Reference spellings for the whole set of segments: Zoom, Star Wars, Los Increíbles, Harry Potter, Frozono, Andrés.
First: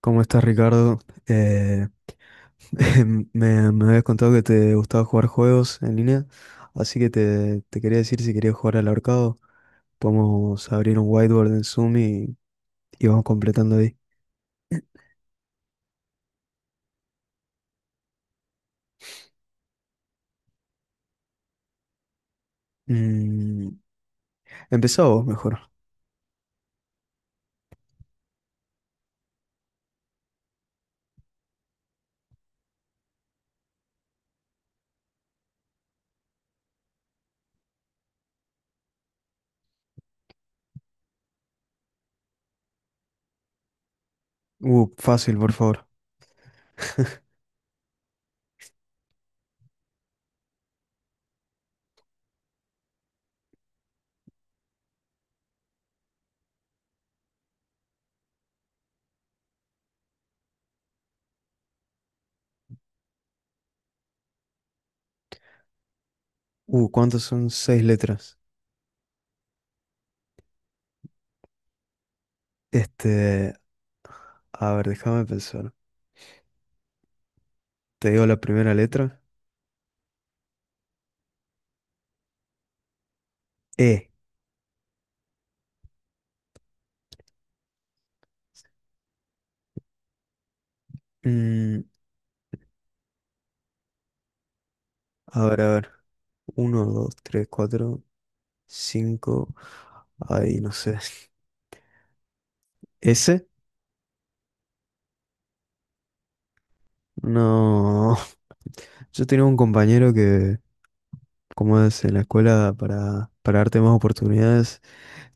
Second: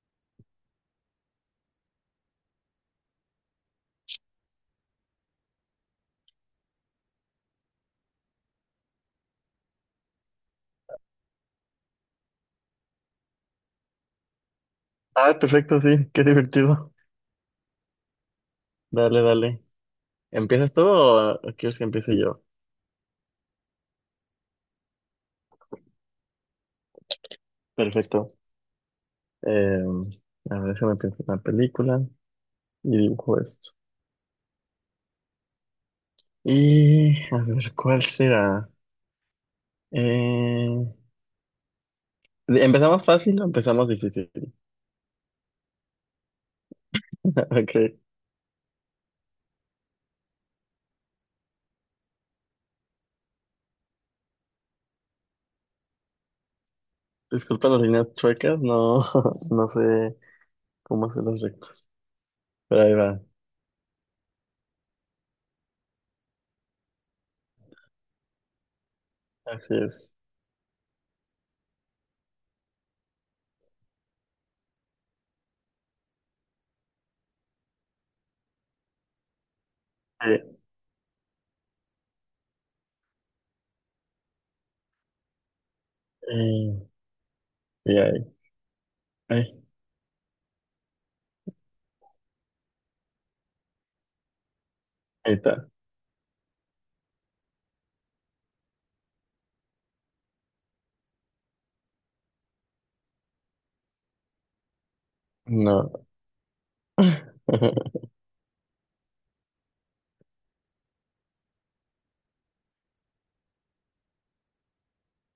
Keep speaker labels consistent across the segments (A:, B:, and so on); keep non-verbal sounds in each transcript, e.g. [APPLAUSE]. A: ¿Cómo estás, Ricardo? Eh, [LAUGHS] me habías contado que te gustaba jugar juegos en línea, así que te quería decir si querías jugar al ahorcado. Podemos abrir un whiteboard en Zoom y vamos completando ahí.
B: Ah, perfecto, sí, qué divertido. Dale, dale. ¿Empiezas tú o quieres que empiece yo?
A: Mm, empezá vos, mejor.
B: Perfecto. Eh, a ver, déjame pensar una película y dibujo esto. Y a ver, ¿cuál será? Eh, ¿Empezamos fácil o empezamos difícil? [LAUGHS]
A: Fácil, por favor.
B: Ok, disculpa las líneas chuecas, no, [LAUGHS] no sé cómo hacer los rectos. Pero ahí va,
A: ¿Cuántos son 6 letras?
B: así es.
A: Este, a ver, déjame pensar. Te digo la primera letra.
B: Eh,
A: E.
B: eh, y ahí,
A: Mm,
B: ahí
A: a ver,
B: está.
A: a ver. Uno, dos, tres, cuatro, cinco. Ahí, no sé. S.
B: No. [LAUGHS]
A: No, [LAUGHS] yo tenía un compañero que, como es en la escuela, para darte más oportunidades,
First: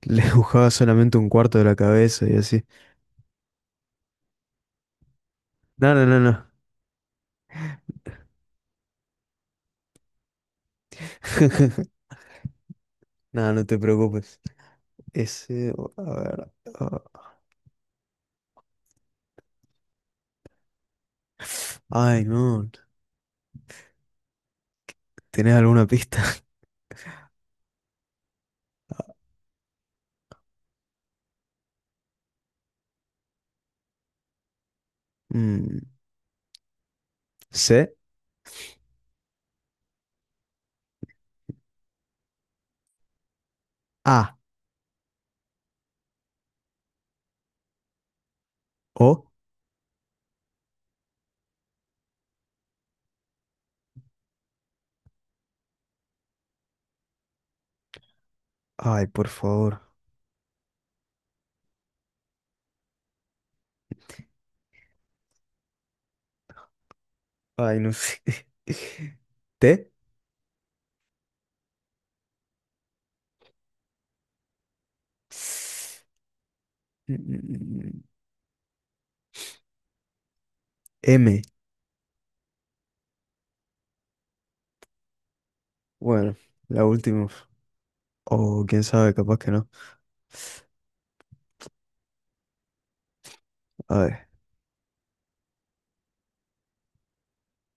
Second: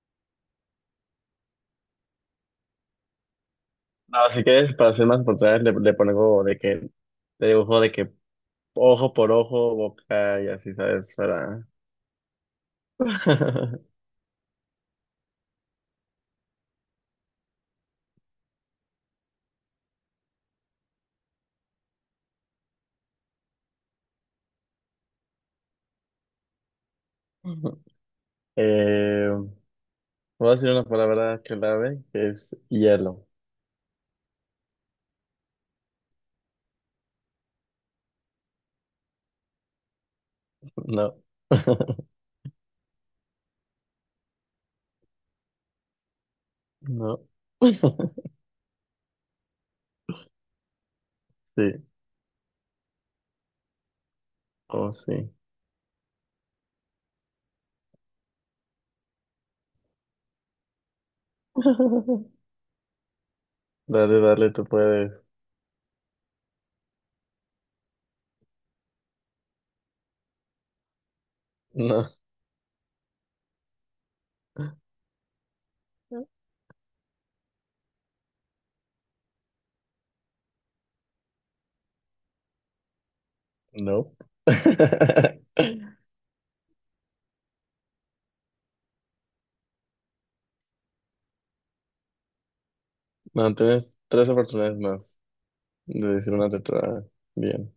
A: le [LAUGHS] dibujaba solamente un cuarto de la cabeza y así.
B: No, si quieres, para ser más oportunidades,
A: No,
B: le
A: no, no,
B: pongo
A: no.
B: de que, le dibujo de que ojo por ojo, boca y así, ¿sabes? Para...
A: [LAUGHS] No, no te
B: [LAUGHS]
A: preocupes. Ese, a ver. ah, Ay, no. ¿Tenés alguna pista? [LAUGHS]
B: eh, voy a decir una palabra clave que es hielo.
A: Mm, C,
B: No. [LAUGHS]
A: A,
B: No. [LAUGHS]
A: O.
B: Sí. Oh, sí.
A: Ay, por favor.
B: [LAUGHS] Dale, dale, tú puedes.
A: Ay, no sé. [LAUGHS] T.
B: No.
A: Mm, mm, mm, M.
B: No. [LAUGHS]
A: Bueno, la última. O quién sabe, capaz que no.
B: No, tienes
A: A ver,
B: tres oportunidades más de decir una letra bien.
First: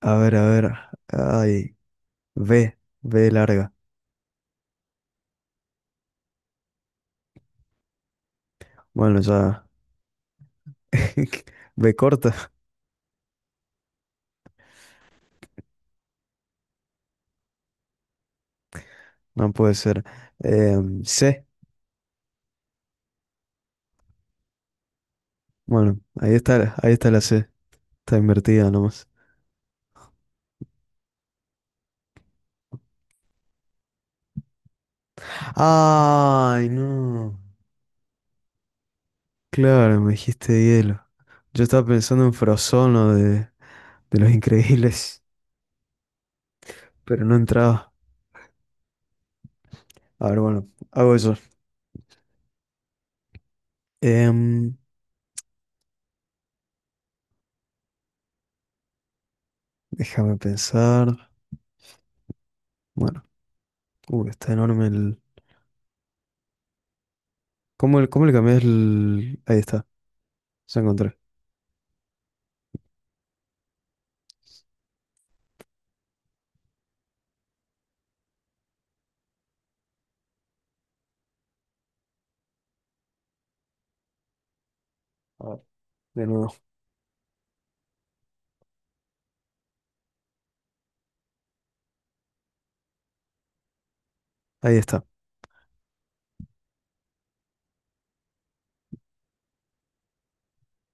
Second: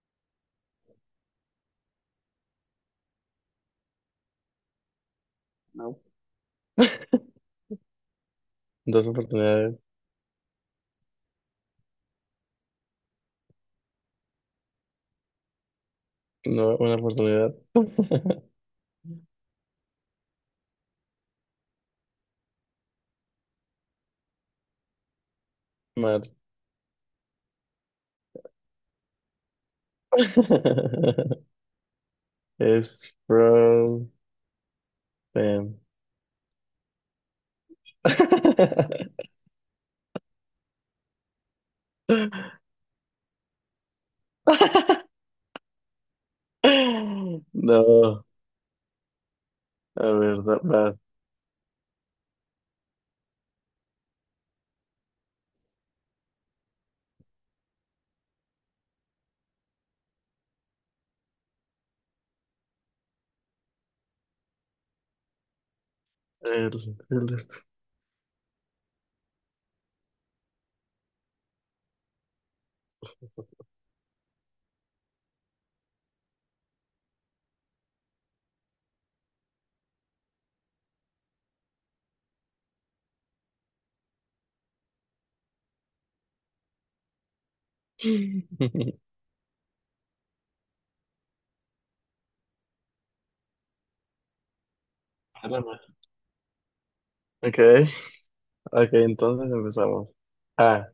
A: a ver, a ver. Ay, B, B larga.
B: No. Dos
A: Bueno, ya.
B: oportunidades.
A: [LAUGHS] B corta,
B: No, una oportunidad. [LAUGHS]
A: no puede ser. Em, C, bueno,
B: Mal.
A: ahí está la C. Está invertida nomás.
B: [LAUGHS] Es from Sam.
A: Ay, no.
B: [LAUGHS]
A: Claro, me dijiste hielo. Yo estaba pensando en Frozono de Los Increíbles, pero no entraba.
B: No, a
A: A ver,
B: ver, da-
A: bueno,
B: va.
A: hago eso. Em, déjame pensar. Bueno, está enorme el.
B: El, el-
A: Cómo le cambias el...? Ahí está, ya encontré. A ver, de nuevo.
B: [LAUGHS]
A: Ahí está.
B: Espérame. Ok, ok, entonces empezamos. A,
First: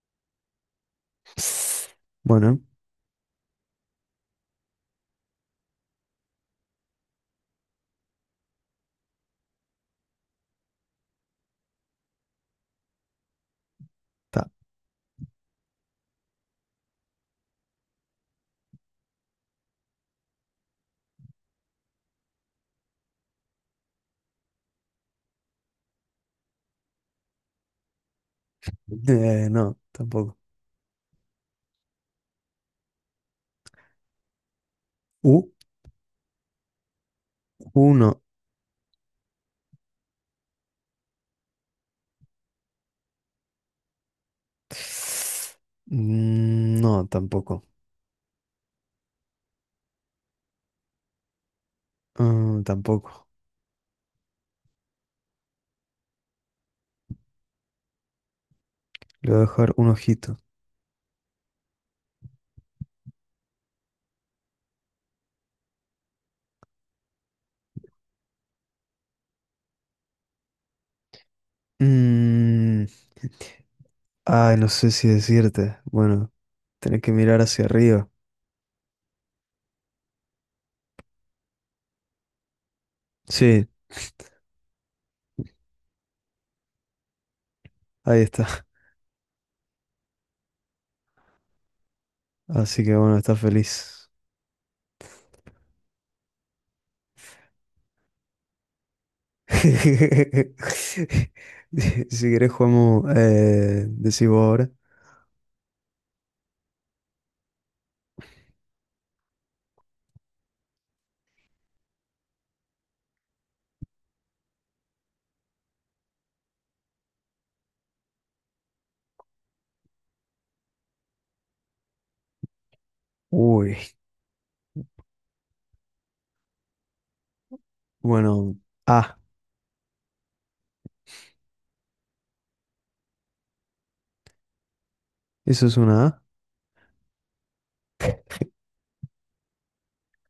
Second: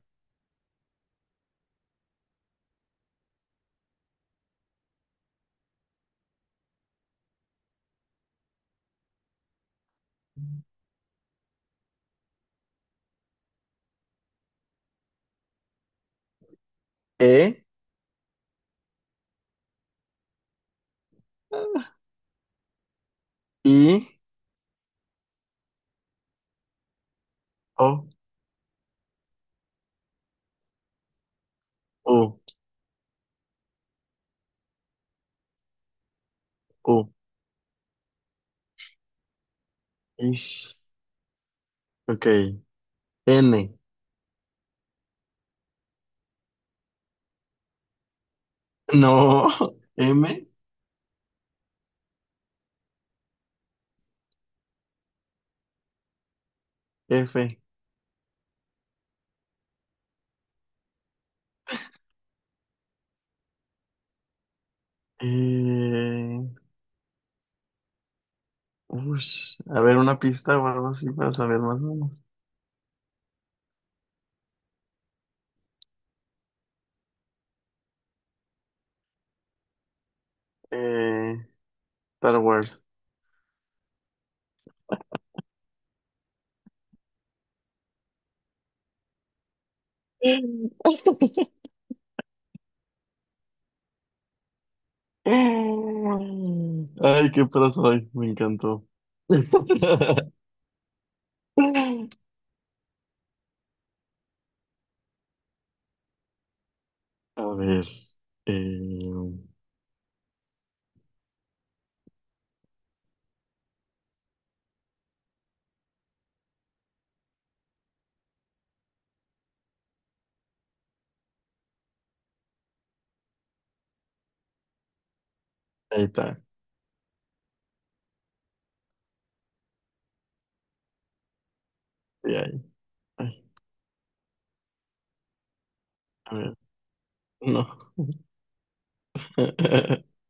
A: Bueno, está.
B: E, I, O,
A: No, tampoco.
B: U,
A: U,
B: U,
A: uno.
B: Ish. Ok, N,
A: Mm, no, tampoco.
B: no, [LAUGHS] M,
A: Mm, tampoco.
B: F,
A: Le voy a dejar un ojito.
B: E, Ush, a ver, una pista o algo así para saber más o menos.
A: Mm, ay, no sé si decirte. Bueno, tenés que mirar hacia arriba.
B: Eh, Star Wars.
A: Sí, ahí está.
B: [LAUGHS]
A: Así que bueno, está feliz.
B: Ay, qué pro soy, me encantó. [LAUGHS]
A: [LAUGHS] Si querés jugamos, decís vos ahora.
B: A ver, eh,
A: Uy.
B: ahí está.
A: Bueno, A.
B: Sí, ahí. Ay,
A: ¿Eso es una A?
B: a ver, no. [LAUGHS]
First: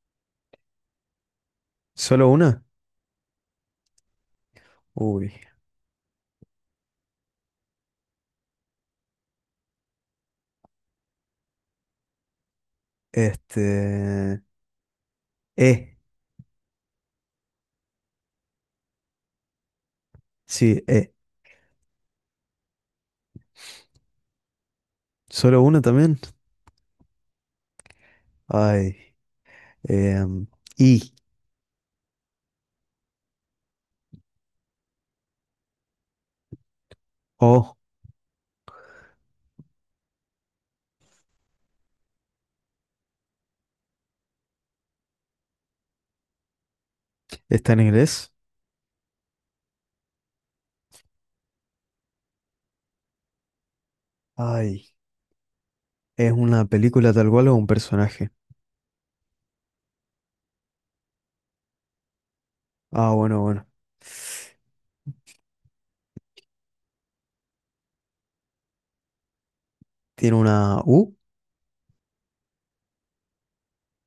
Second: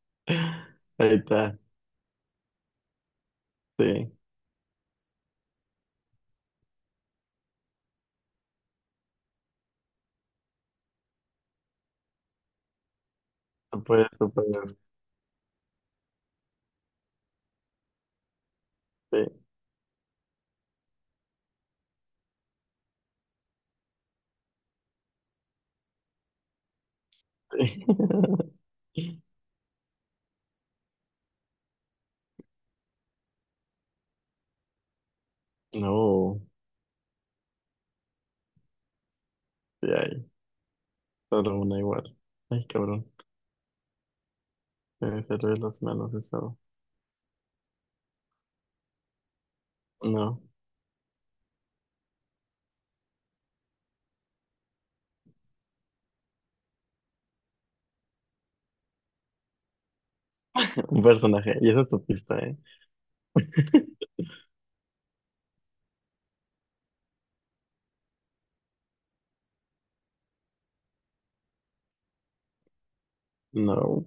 B: Ahí está,
A: ¿Solo una?
B: sí.
A: Uy.
B: No puede, no
A: Este.
B: puede,
A: E.
B: sí,
A: Sí, E. ¿Solo una también? Ay.
B: sí.
A: em, I.
B: [LAUGHS] No,
A: O.
B: sí, ahí. Solo una igual. Ay, cabrón. Se me cerré las manos eso.
A: ¿Está en inglés?
B: No.
A: Ay. ¿Es una película tal cual o un personaje?
B: Un personaje. Y esa es tu pista, ¿eh?
A: Ah, bueno, bueno. ¿Tiene una U?
B: No.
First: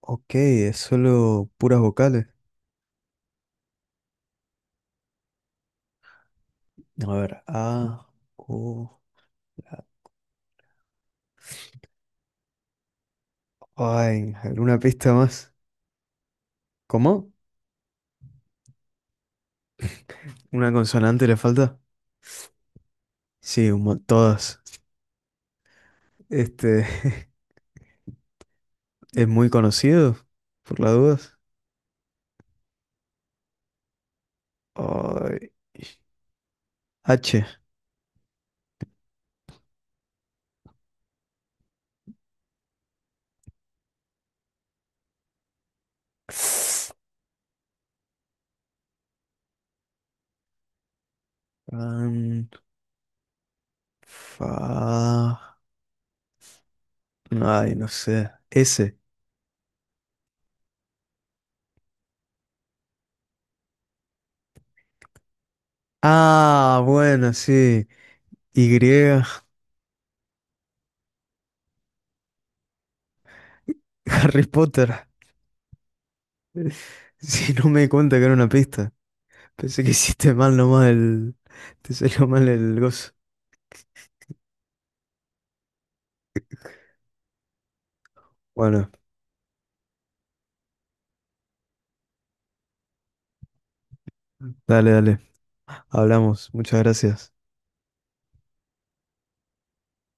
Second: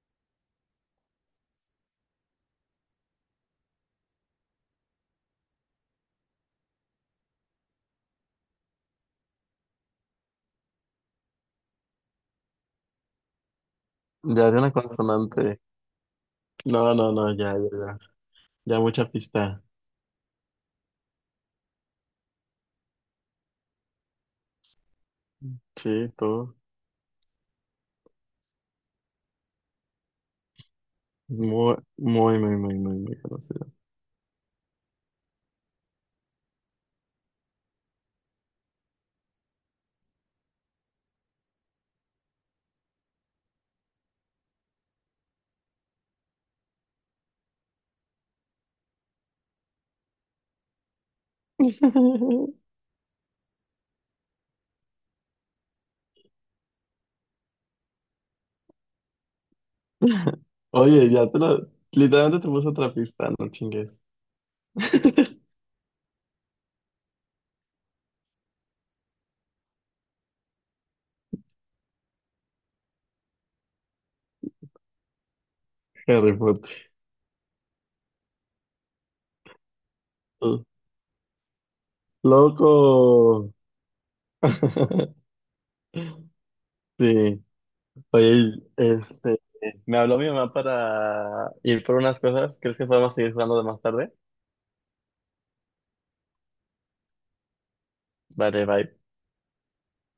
A: Ok, es solo puras vocales. A ver, A. U. Ay,
B: Ya de una
A: ¿alguna pista más?
B: consonante. No, no,
A: ¿Cómo?
B: no, ya, ya, ya. Ya mucha pista.
A: ¿Una consonante le falta? Sí, un mo- todas.
B: Sí, tú.
A: Este [LAUGHS] es muy conocido, por las dudas.
B: Muy, muy, muy, muy, muy, muy conocido.
A: Ay, H. Fan,
B: [LAUGHS]
A: fa. Ay, no sé. S.
B: Oye, ya te lo... Literalmente te puse otra pista, no chingues. [LAUGHS]
A: Ah, bueno, sí. Y. [LAUGHS] Harry Potter.
B: Harry Potter.
A: Si no me di cuenta que era una pista. Pensé que hiciste mal nomás el. Te salió mal el gozo.
B: ¡Loco! [LAUGHS] Sí. Oye,
A: Bueno,
B: este... Me habló mi mamá para ir por unas cosas. ¿Crees que podemos seguir jugando de más tarde?
A: dale, dale. Hablamos. Muchas gracias.
B: Vale, bye.